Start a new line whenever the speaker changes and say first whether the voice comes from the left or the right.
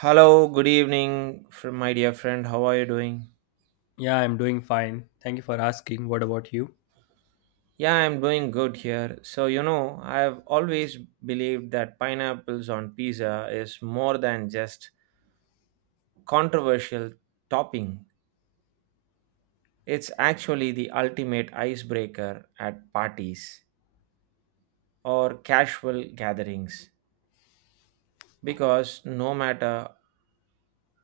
right: Hello, good evening, my dear friend. How are you doing?
left: Yeah, I'm doing fine. Thank you for asking. What about you?
right: Yeah, I'm doing good here. So, I've always believed that pineapples on pizza is more than just controversial topping. It's actually the ultimate icebreaker at parties or casual gatherings because no matter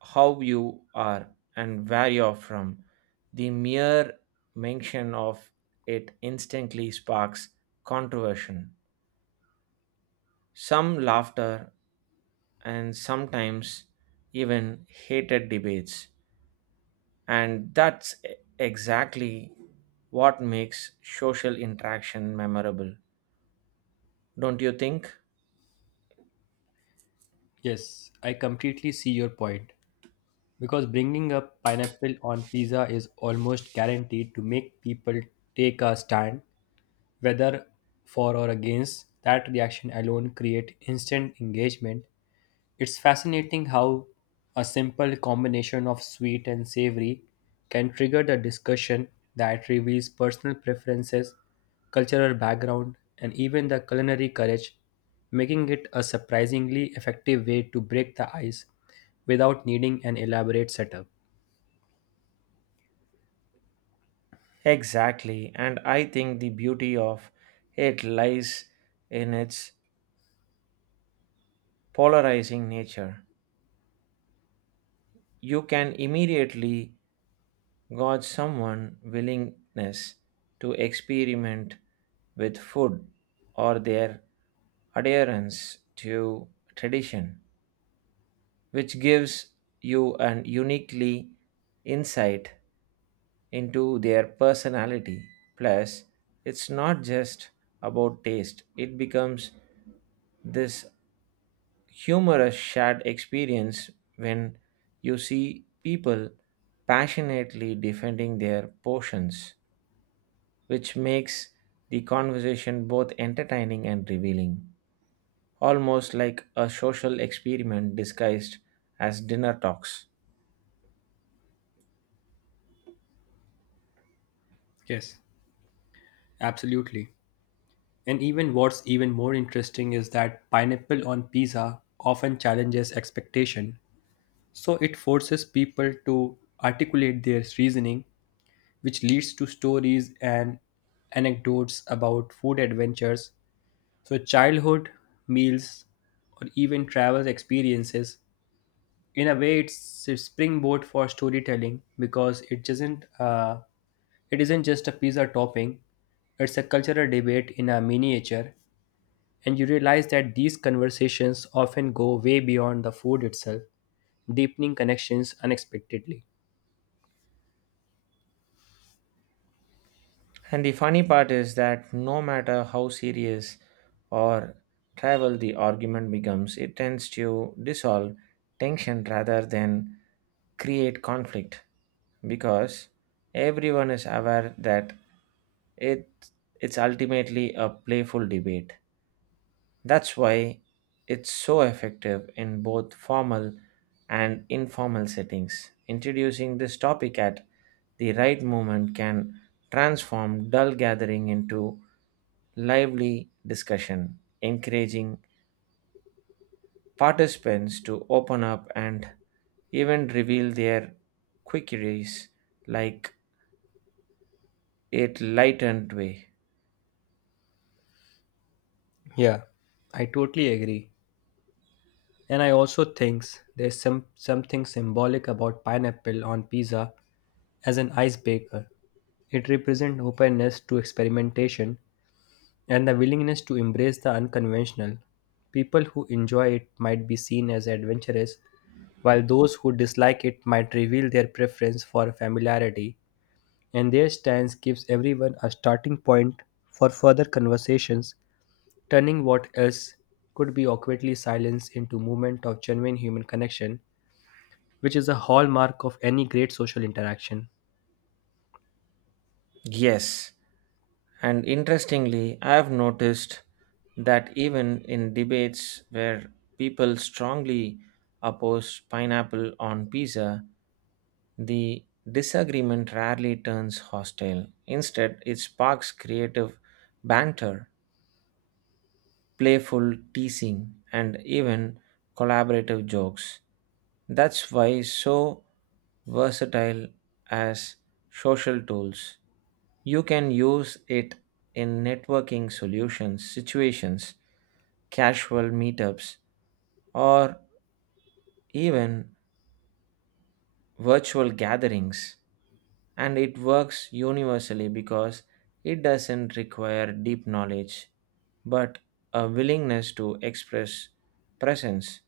right: how you are and where you're from, the mere mention of it instantly sparks controversy some laughter, and sometimes even hated debates. And that's exactly what makes social interaction memorable, don't you think?
left: Yes, I completely see your point. Because bringing up pineapple on pizza is almost guaranteed to make people take a stand, whether for or against. That reaction alone creates instant engagement. It's fascinating how a simple combination of sweet and savory can trigger the discussion that reveals personal preferences, cultural background, and even the culinary courage, making it a surprisingly effective way to break the ice without needing an elaborate setup.
right: Exactly. And I think the beauty of it lies in its polarizing nature. You can immediately got someone willingness to experiment with food or their adherence to tradition, which gives you an uniquely insight into their personality. Plus, it's not just about taste, it becomes this humorous shared experience when you see people passionately defending their portions which makes the conversation both entertaining and revealing, almost like a social experiment disguised as dinner talks.
left: Yes, absolutely. And even what's even more interesting is that pineapple on pizza often challenges expectation. So it forces people to articulate their reasoning, which leads to stories and anecdotes about food adventures. So, childhood meals or even travel experiences. In a way, it's a springboard for storytelling because it isn't just a pizza topping. It's a cultural debate in a miniature, and you realize that these conversations often go way beyond the food itself, deepening connections unexpectedly.
right: And the funny part is that no matter how serious or trivial the argument becomes, it tends to dissolve tension rather than create conflict because everyone is aware that it it's ultimately a playful debate. That's why it's so effective in both formal and informal settings. Introducing this topic at the right moment can transform dull gathering into lively discussion, encouraging participants to open up and even reveal their queries like a lightened way.
left: Yeah, I totally agree. And I also think there's something symbolic about pineapple on pizza as an icebreaker. It represents openness to experimentation and the willingness to embrace the unconventional. People who enjoy it might be seen as adventurous, while those who dislike it might reveal their preference for familiarity, and their stance gives everyone a starting point for further conversations turning what else could be awkwardly silenced into movement of genuine human connection, which is a hallmark of any great social interaction.
right: Yes, and interestingly, I have noticed that even in debates where people strongly oppose pineapple on pizza, the disagreement rarely turns hostile. Instead, it sparks creative banter playful teasing, and even collaborative jokes. That's why so versatile as social tools. You can use it in networking solutions, situations, casual meetups, or even virtual gatherings. And it works universally because it doesn't require deep knowledge, but a willingness to express presence,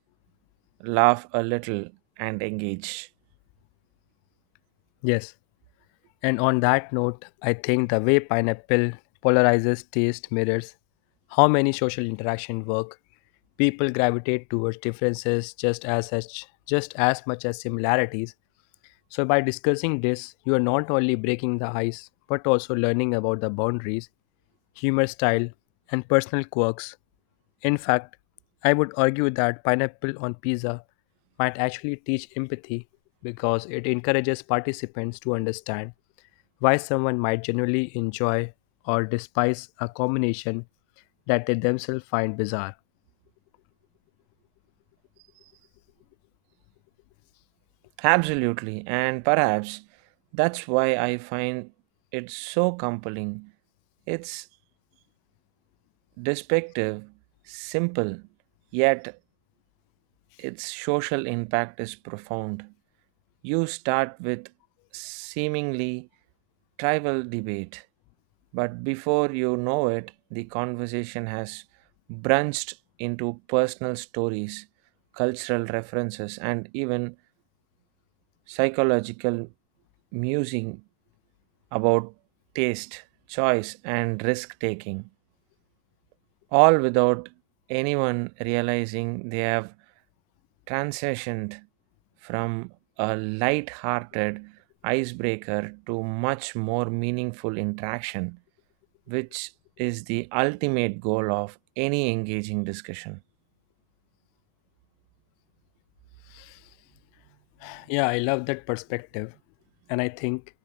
right: laugh a little, and engage.
left: Yes, and on that note, I think the way pineapple polarizes taste mirrors how many social interaction work. People gravitate towards differences just as much as similarities. So by discussing this, you are not only breaking the ice but also learning about the boundaries humor style, and personal quirks. In fact, I would argue that pineapple on pizza might actually teach empathy because it encourages participants to understand why someone might genuinely enjoy or despise a combination that they themselves find bizarre.
right: Absolutely, and perhaps that's why I find it so compelling. It's despective, simple, yet its social impact is profound. You start with seemingly trivial debate, but before you know it, the conversation has branched into personal stories, cultural references, and even psychological musing about taste, choice, and risk taking, all without anyone realizing they have transitioned from a light hearted icebreaker to much more meaningful interaction, which is the ultimate goal of any engaging discussion.
left: Yeah, I love that perspective, and I think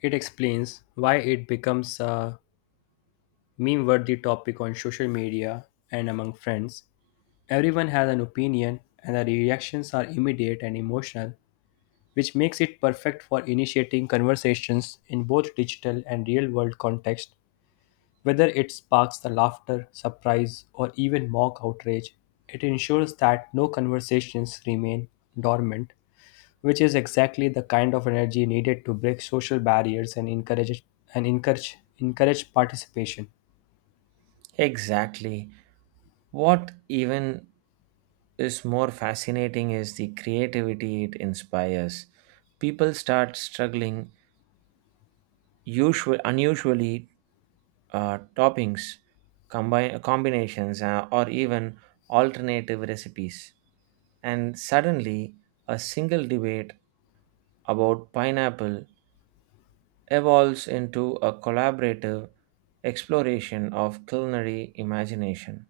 left: it explains why it becomes a meme worthy topic on social media and among friends. Everyone has an opinion, and the reactions are immediate and emotional, which makes it perfect for initiating conversations in both digital and real world context. Whether it sparks the laughter, surprise, or even mock outrage, it ensures that no conversations remain dormant, which is exactly the kind of energy needed to break social barriers and encourage participation.
right: Exactly. What even is more fascinating is the creativity it inspires. People start struggling usual, unusually toppings, combinations, or even alternative recipes. And suddenly, a single debate about pineapple evolves into a collaborative exploration of culinary imagination.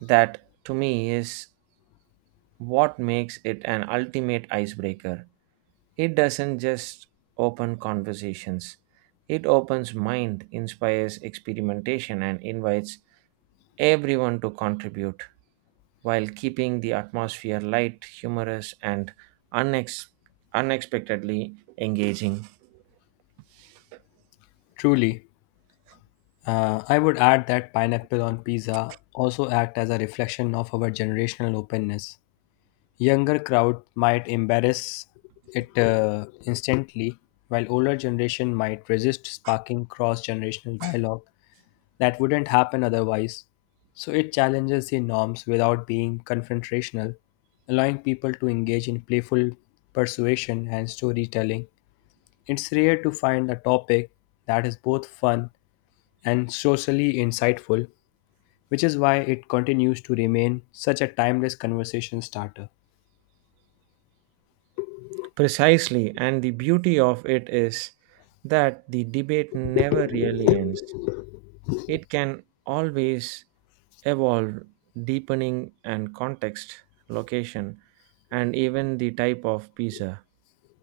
right: That, to me, is what makes it an ultimate icebreaker. It doesn't just open conversations. It opens mind, inspires experimentation and invites everyone to contribute while keeping the atmosphere light, humorous and unex- unexpectedly engaging.
left: Truly, I would add that pineapple on pizza also act as a reflection of our generational openness. Younger crowd might embrace it instantly, while older generation might resist sparking cross-generational dialogue that wouldn't happen otherwise. So it challenges the norms without being confrontational, allowing people to engage in playful persuasion and storytelling. It's rare to find a topic that is both fun and socially insightful, which is why it continues to remain such a timeless conversation starter.
right: Precisely, and the beauty of it is that the debate never really ends. It can always evolve, deepening and context, location, and even the type of pizza.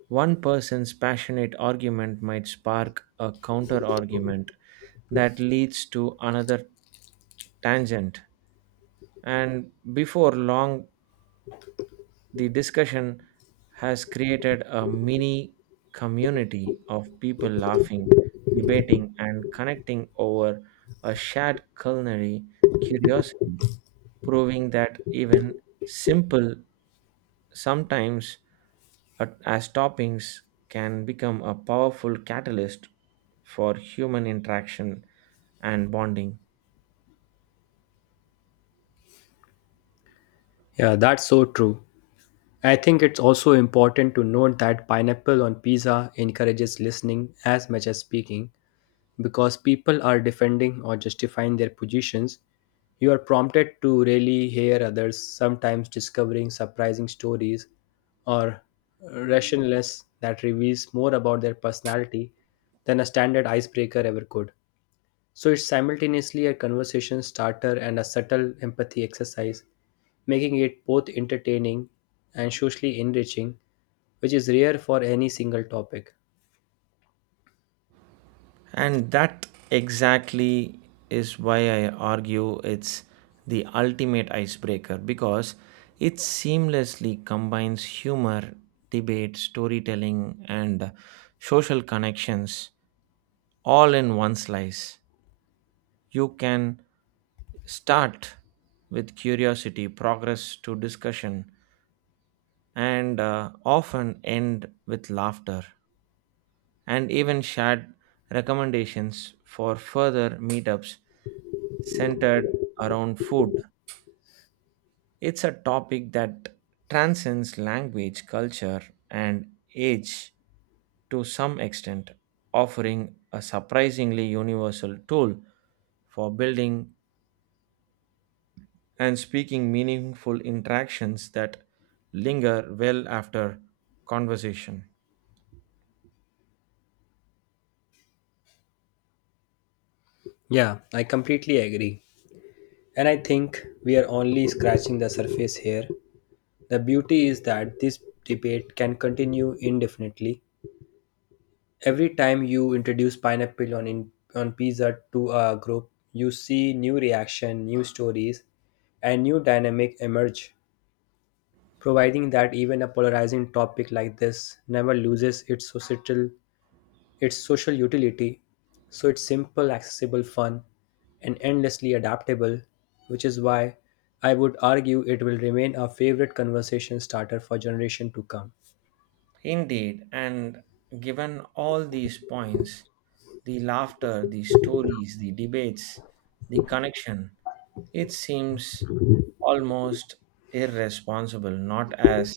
right: One person's passionate argument might spark a counter argument that leads to another tangent, and before long, the discussion has created a mini community of people laughing, debating, and connecting over a shared culinary curiosity, proving that even simple, sometimes as toppings, can become a powerful catalyst for human interaction and bonding.
left: Yeah, that's so true. I think it's also important to note that pineapple on pizza encourages listening as much as speaking because people are defending or justifying their positions. You are prompted to really hear others, sometimes discovering surprising stories or rationalness that reveals more about their personality than a standard icebreaker ever could. So it's simultaneously a conversation starter and a subtle empathy exercise, making it both entertaining and socially enriching, which is rare for any single topic.
right: And that exactly is why I argue it's the ultimate icebreaker because it seamlessly combines humor, debate, storytelling, and social connections all in one slice. You can start with curiosity, progress to discussion, and often end with laughter, and even shared recommendations for further meetups centered around food. It's a topic that transcends language, culture, and age to some extent, offering a surprisingly universal tool for building and speaking meaningful interactions that linger well after conversation.
left: Yeah, I completely agree. And I think we are only scratching the surface here. The beauty is that this debate can continue indefinitely. Every time you introduce pineapple on pizza to a group, you see new reaction, new stories, and new dynamic emerge, providing that even a polarizing topic like this never loses its social utility. So it's simple accessible fun and endlessly adaptable, which is why I would argue it will remain a favorite conversation starter for generation to come.
right: Indeed, and given all these points, the laughter, the stories, the debates, the connection, it seems almost irresponsible not as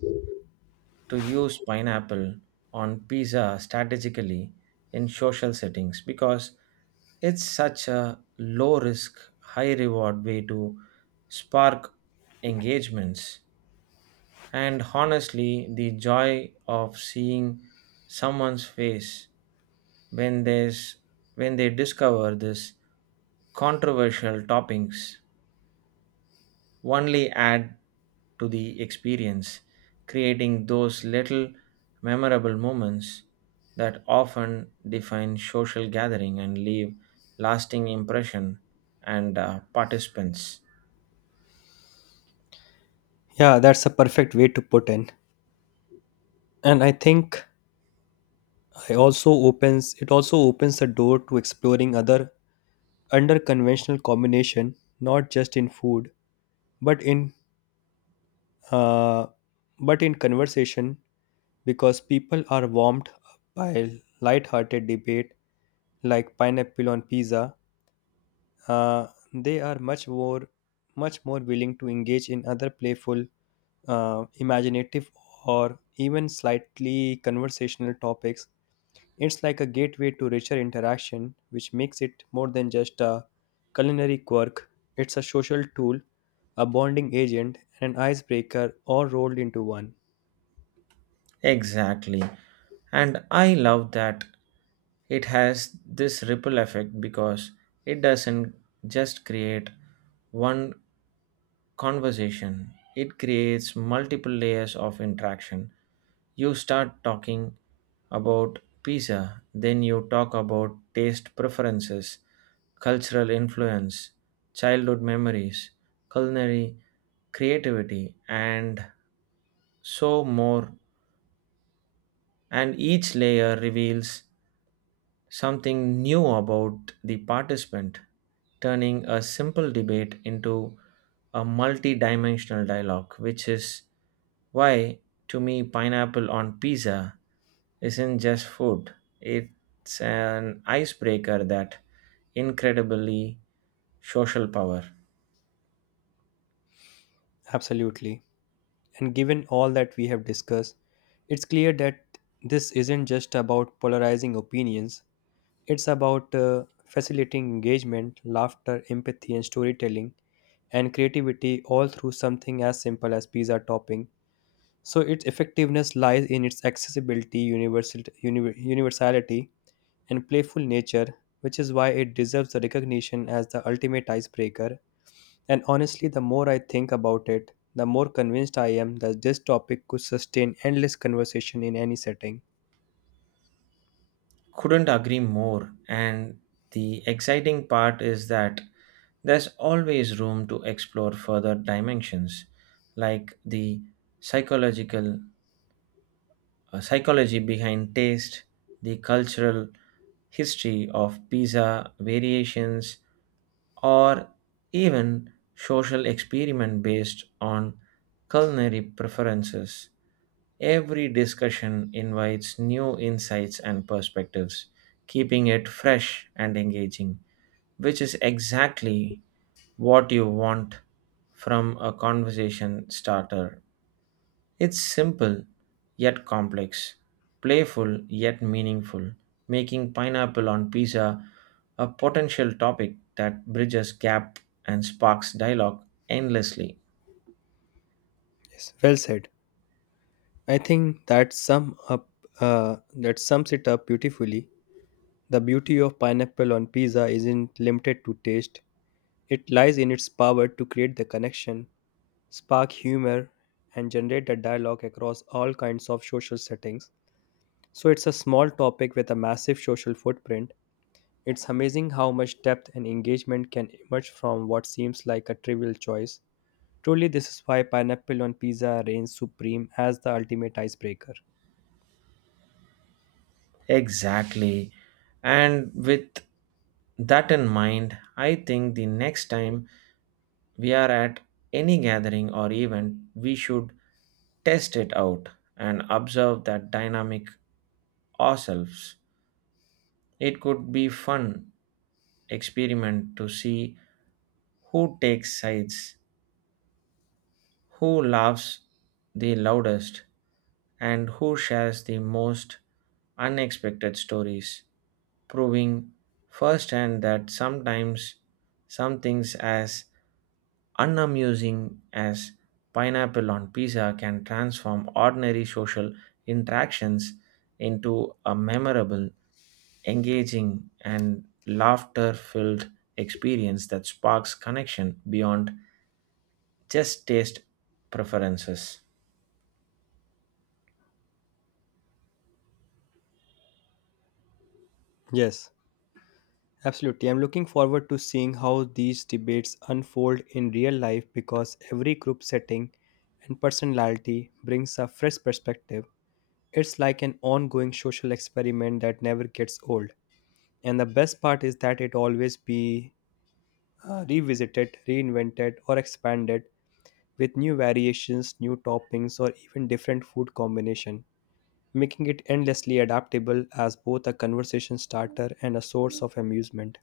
right: to use pineapple on pizza strategically in social settings because it's such a low risk, high reward way to spark engagements and honestly, the joy of seeing someone's face when there's when they discover this controversial toppings only add to the experience, creating those little memorable moments that often define social gathering and leave lasting impression and participants.
left: Yeah, that's a perfect way to put in. And I think I also opens it also opens the door to exploring other under conventional combination, not just in food, but in uh, but in conversation, because people are warmed up by light-hearted debate like pineapple on pizza, uh, they are much more willing to engage in other playful, imaginative, or even slightly conversational topics. It's like a gateway to richer interaction, which makes it more than just a culinary quirk. It's a social tool, a bonding agent, and an icebreaker all rolled into one.
right: Exactly. And I love that it has this ripple effect because it doesn't just create one conversation, it creates multiple layers of interaction. You start talking about pizza, then you talk about taste preferences, cultural influence, childhood memories, culinary creativity, and so more and each layer reveals something new about the participant, turning a simple debate into a multi dimensional dialogue, which is why, to me, pineapple on pizza isn't just food, it's an icebreaker that incredibly social power.
left: Absolutely. And given all that we have discussed, it's clear that this isn't just about polarizing opinions, it's about facilitating engagement, laughter, empathy, and storytelling, and creativity all through something as simple as pizza topping. So its effectiveness lies in its accessibility, universality, and playful nature, which is why it deserves the recognition as the ultimate icebreaker. And honestly, the more I think about it, the more convinced I am that this topic could sustain endless conversation in any setting.
right: Couldn't agree more, and the exciting part is that there's always room to explore further dimensions, like the psychological psychology behind taste, the cultural history of pizza variations, or even social experiment based on culinary preferences. Every discussion invites new insights and perspectives, keeping it fresh and engaging which is exactly what you want from a conversation starter. It's simple yet complex, playful yet meaningful, making pineapple on pizza a potential topic that bridges gap and sparks dialogue endlessly.
left: Yes, well said. I think that sums it up beautifully. The beauty of pineapple on pizza isn't limited to taste, it lies in its power to create the connection, spark humor, and generate a dialogue across all kinds of social settings. So it's a small topic with a massive social footprint. It's amazing how much depth and engagement can emerge from what seems like a trivial choice. Truly, this is why pineapple on pizza reigns supreme as the ultimate icebreaker.
right: Exactly. And with that in mind, I think the next time we are at any gathering or event, we should test it out and observe that dynamic ourselves. It could be fun experiment to see who takes sides, who laughs the loudest, and who shares the most unexpected stories, proving firsthand that sometimes some things as unamusing as pineapple on pizza can transform ordinary social interactions into a memorable, engaging, and laughter filled experience that sparks connection beyond just taste preferences.
left: Yes. Absolutely. I'm looking forward to seeing how these debates unfold in real life because every group setting and personality brings a fresh perspective. It's like an ongoing social experiment that never gets old. And the best part is that it always be revisited, reinvented or expanded with new variations, new toppings or even different food combination, making it endlessly adaptable as both a conversation starter and a source of amusement.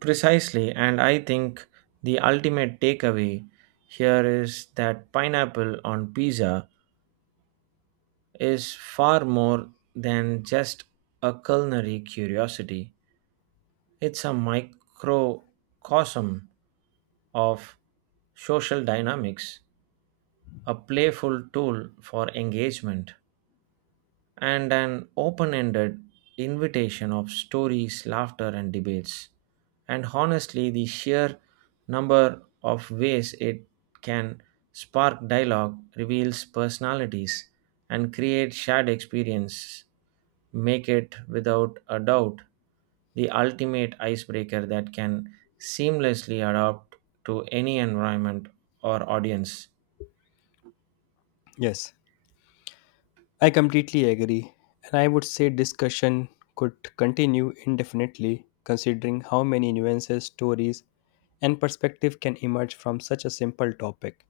right: Precisely, and I think the ultimate takeaway here is that pineapple on pizza is far more than just a culinary curiosity. It's a microcosm of social dynamics, a playful tool for engagement, and an open ended invitation of stories, laughter, and debates. And honestly, the sheer number of ways it can spark dialogue, reveals personalities, and create shared experience make it without a doubt the ultimate icebreaker that can seamlessly adapt to any environment or audience.
left: Yes. I completely agree, and I would say discussion could continue indefinitely considering how many nuances, stories, and perspective can emerge from such a simple topic.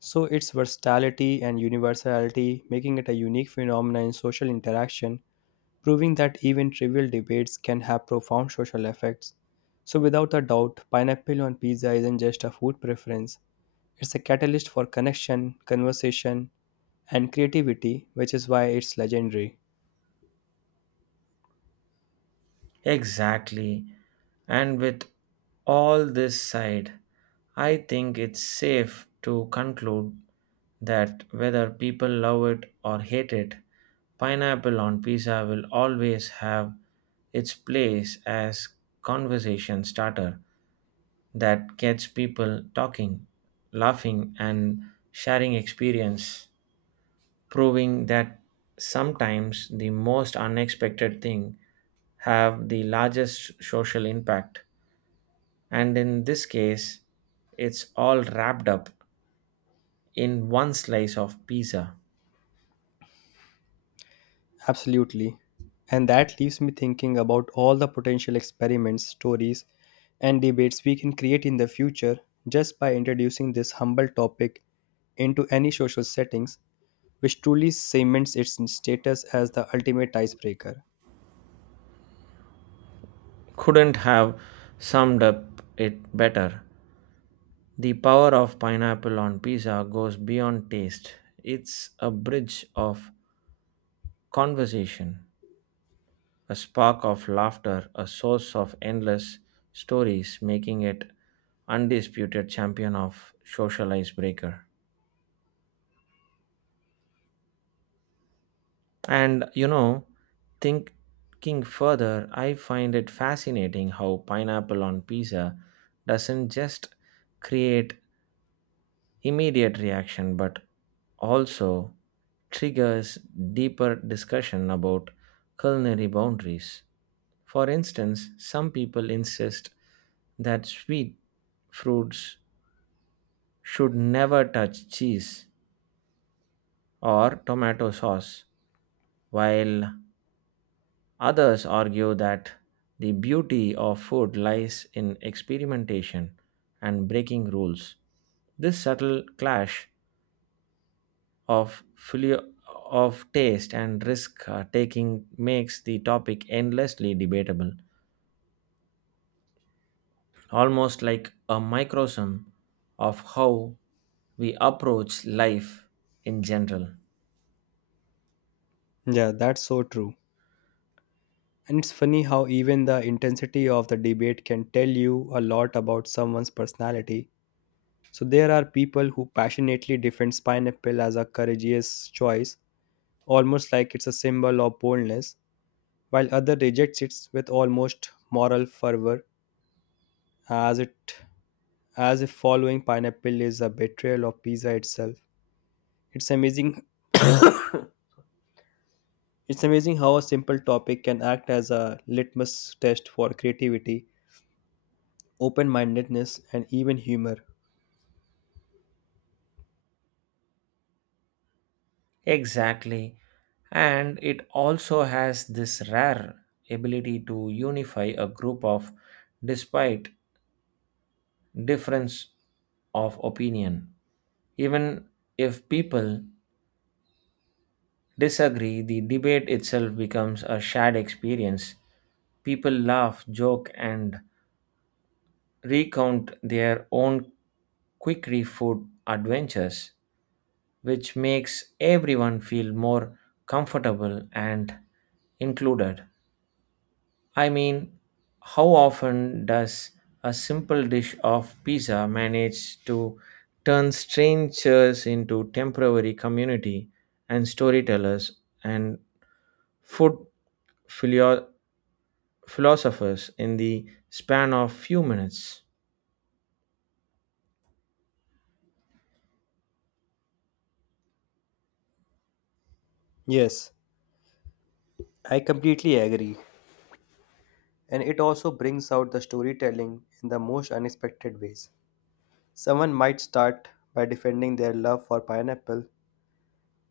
left: So, its versatility and universality making it a unique phenomenon in social interaction, proving that even trivial debates can have profound social effects. So, without a doubt, pineapple on pizza isn't just a food preference, it's a catalyst for connection, conversation, and creativity, which is why it's legendary.
right: Exactly. And with all this side, I think it's safe to conclude that whether people love it or hate it, pineapple on pizza will always have its place as conversation starter that gets people talking, laughing and sharing experience proving that sometimes the most unexpected thing have the largest social impact and in this case it's all wrapped up in one slice of pizza.
left: Absolutely. And that leaves me thinking about all the potential experiments, stories, and debates we can create in the future just by introducing this humble topic into any social settings, which truly cements its status as the ultimate icebreaker.
right: Couldn't have summed up it better. The power of pineapple on pizza goes beyond taste. It's a bridge of conversation, a spark of laughter, a source of endless stories, making it undisputed champion of social icebreaker. And you know, thinking further, I find it fascinating how pineapple on pizza doesn't just create immediate reaction but also triggers deeper discussion about culinary boundaries. For instance, some people insist that sweet fruits should never touch cheese or tomato sauce, while others argue that the beauty of food lies in experimentation and breaking rules. This subtle clash of fully of taste and risk taking makes the topic endlessly debatable almost like a microcosm of how we approach life in general.
left: Yeah, that's so true. And it's funny how even the intensity of the debate can tell you a lot about someone's personality. So there are people who passionately defend pineapple as a courageous choice almost like it's a symbol of boldness, while other rejects it with almost moral fervor, as it as if following pineapple is a betrayal of pizza itself. It's amazing it's amazing how a simple topic can act as a litmus test for creativity, open mindedness, and even humor.
right: Exactly, and it also has this rare ability to unify a group of despite difference of opinion even if people disagree, the debate itself becomes a shared experience. People laugh, joke, and recount their own quickie food adventures, which makes everyone feel more comfortable and included. I mean, how often does a simple dish of pizza manage to turn strangers into temporary community and storytellers and food philo- philosophers in the span of few minutes.
left: Yes, I completely agree. And it also brings out the storytelling in the most unexpected ways. Someone might start by defending their love for pineapple,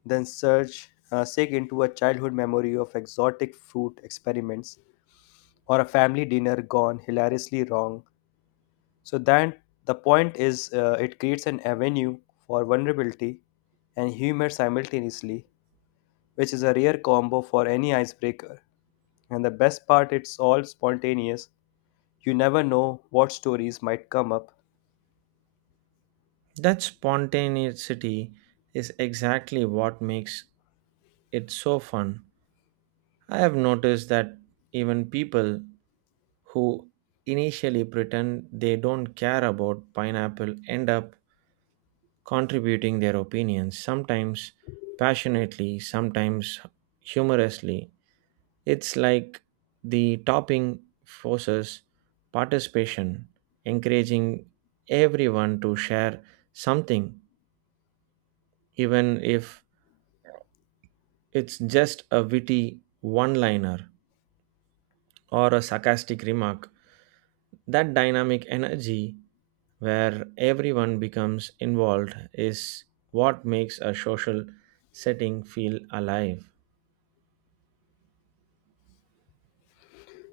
left: then sink into a childhood memory of exotic fruit experiments or a family dinner gone hilariously wrong. So then the point is, it creates an avenue for vulnerability and humor simultaneously, which is a rare combo for any icebreaker. And the best part, it's all spontaneous. You never know what stories might come up.
right: That spontaneity is exactly what makes it so fun. I have noticed that even people who initially pretend they don't care about pineapple end up contributing their opinions, sometimes passionately, sometimes humorously. It's like the topping forces participation, encouraging everyone to share something, even if it's just a witty one liner or a sarcastic remark. That dynamic energy where everyone becomes involved is what makes a social setting feel alive.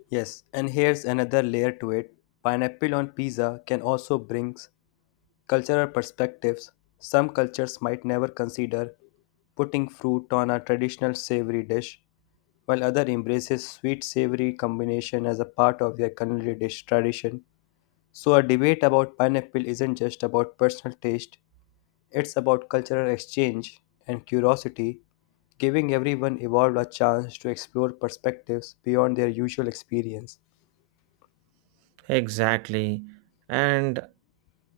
left: Yes, and here's another layer to it. Pineapple on pizza can also brings cultural perspectives, some cultures might never consider putting fruit on a traditional savory dish, while other embraces sweet savory combination as a part of their culinary dish tradition. So a debate about pineapple isn't just about personal taste, it's about cultural exchange and curiosity, giving everyone involved a chance to explore perspectives beyond their usual experience.
right: Exactly. And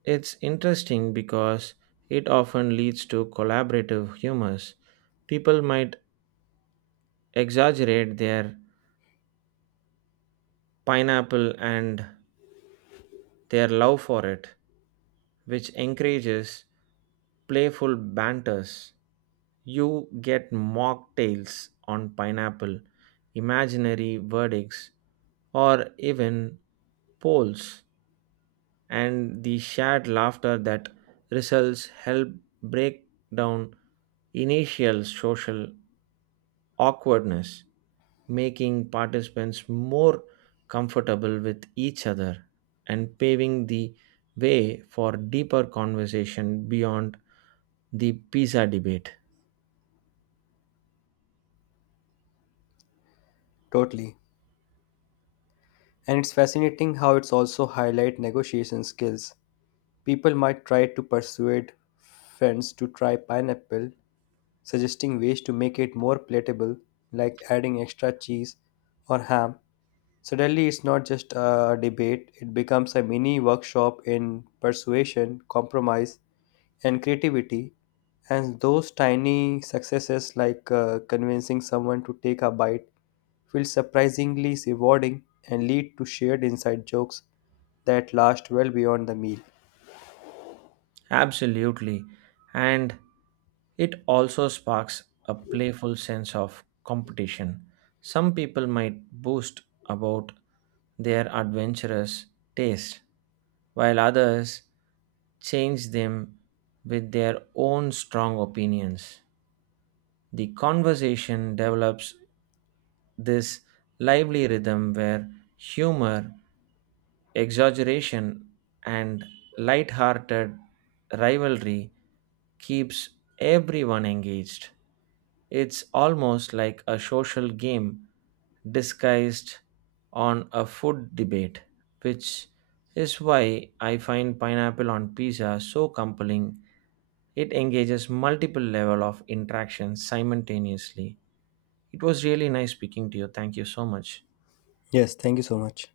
right: it's interesting because it often leads to collaborative humors. People might exaggerate their pineapple and their love for it, which encourages playful banters. You get mock tales on pineapple, imaginary verdicts, or even polls, and the shared laughter that results help break down initial social awkwardness, making participants more comfortable with each other and paving the way for deeper conversation beyond the pizza debate.
left: Totally. And it's fascinating how it's also highlight negotiation skills. People might try to persuade friends to try pineapple, suggesting ways to make it more palatable, like adding extra cheese or ham. Suddenly, it's not just a debate, it becomes a mini workshop in persuasion, compromise, and creativity. And those tiny successes, like convincing someone to take a bite, feel surprisingly rewarding and lead to shared inside jokes that last well beyond the meal.
right: Absolutely. And it also sparks a playful sense of competition. Some people might boast about their adventurous taste, while others change them with their own strong opinions. The conversation develops this lively rhythm where humor, exaggeration, and light-hearted rivalry keeps everyone engaged. It's almost like a social game disguised on a food debate, which is why I find pineapple on pizza so compelling. It engages multiple level of interactions simultaneously. It was really nice speaking to you. Thank you so much.
left: Yes, thank you so much.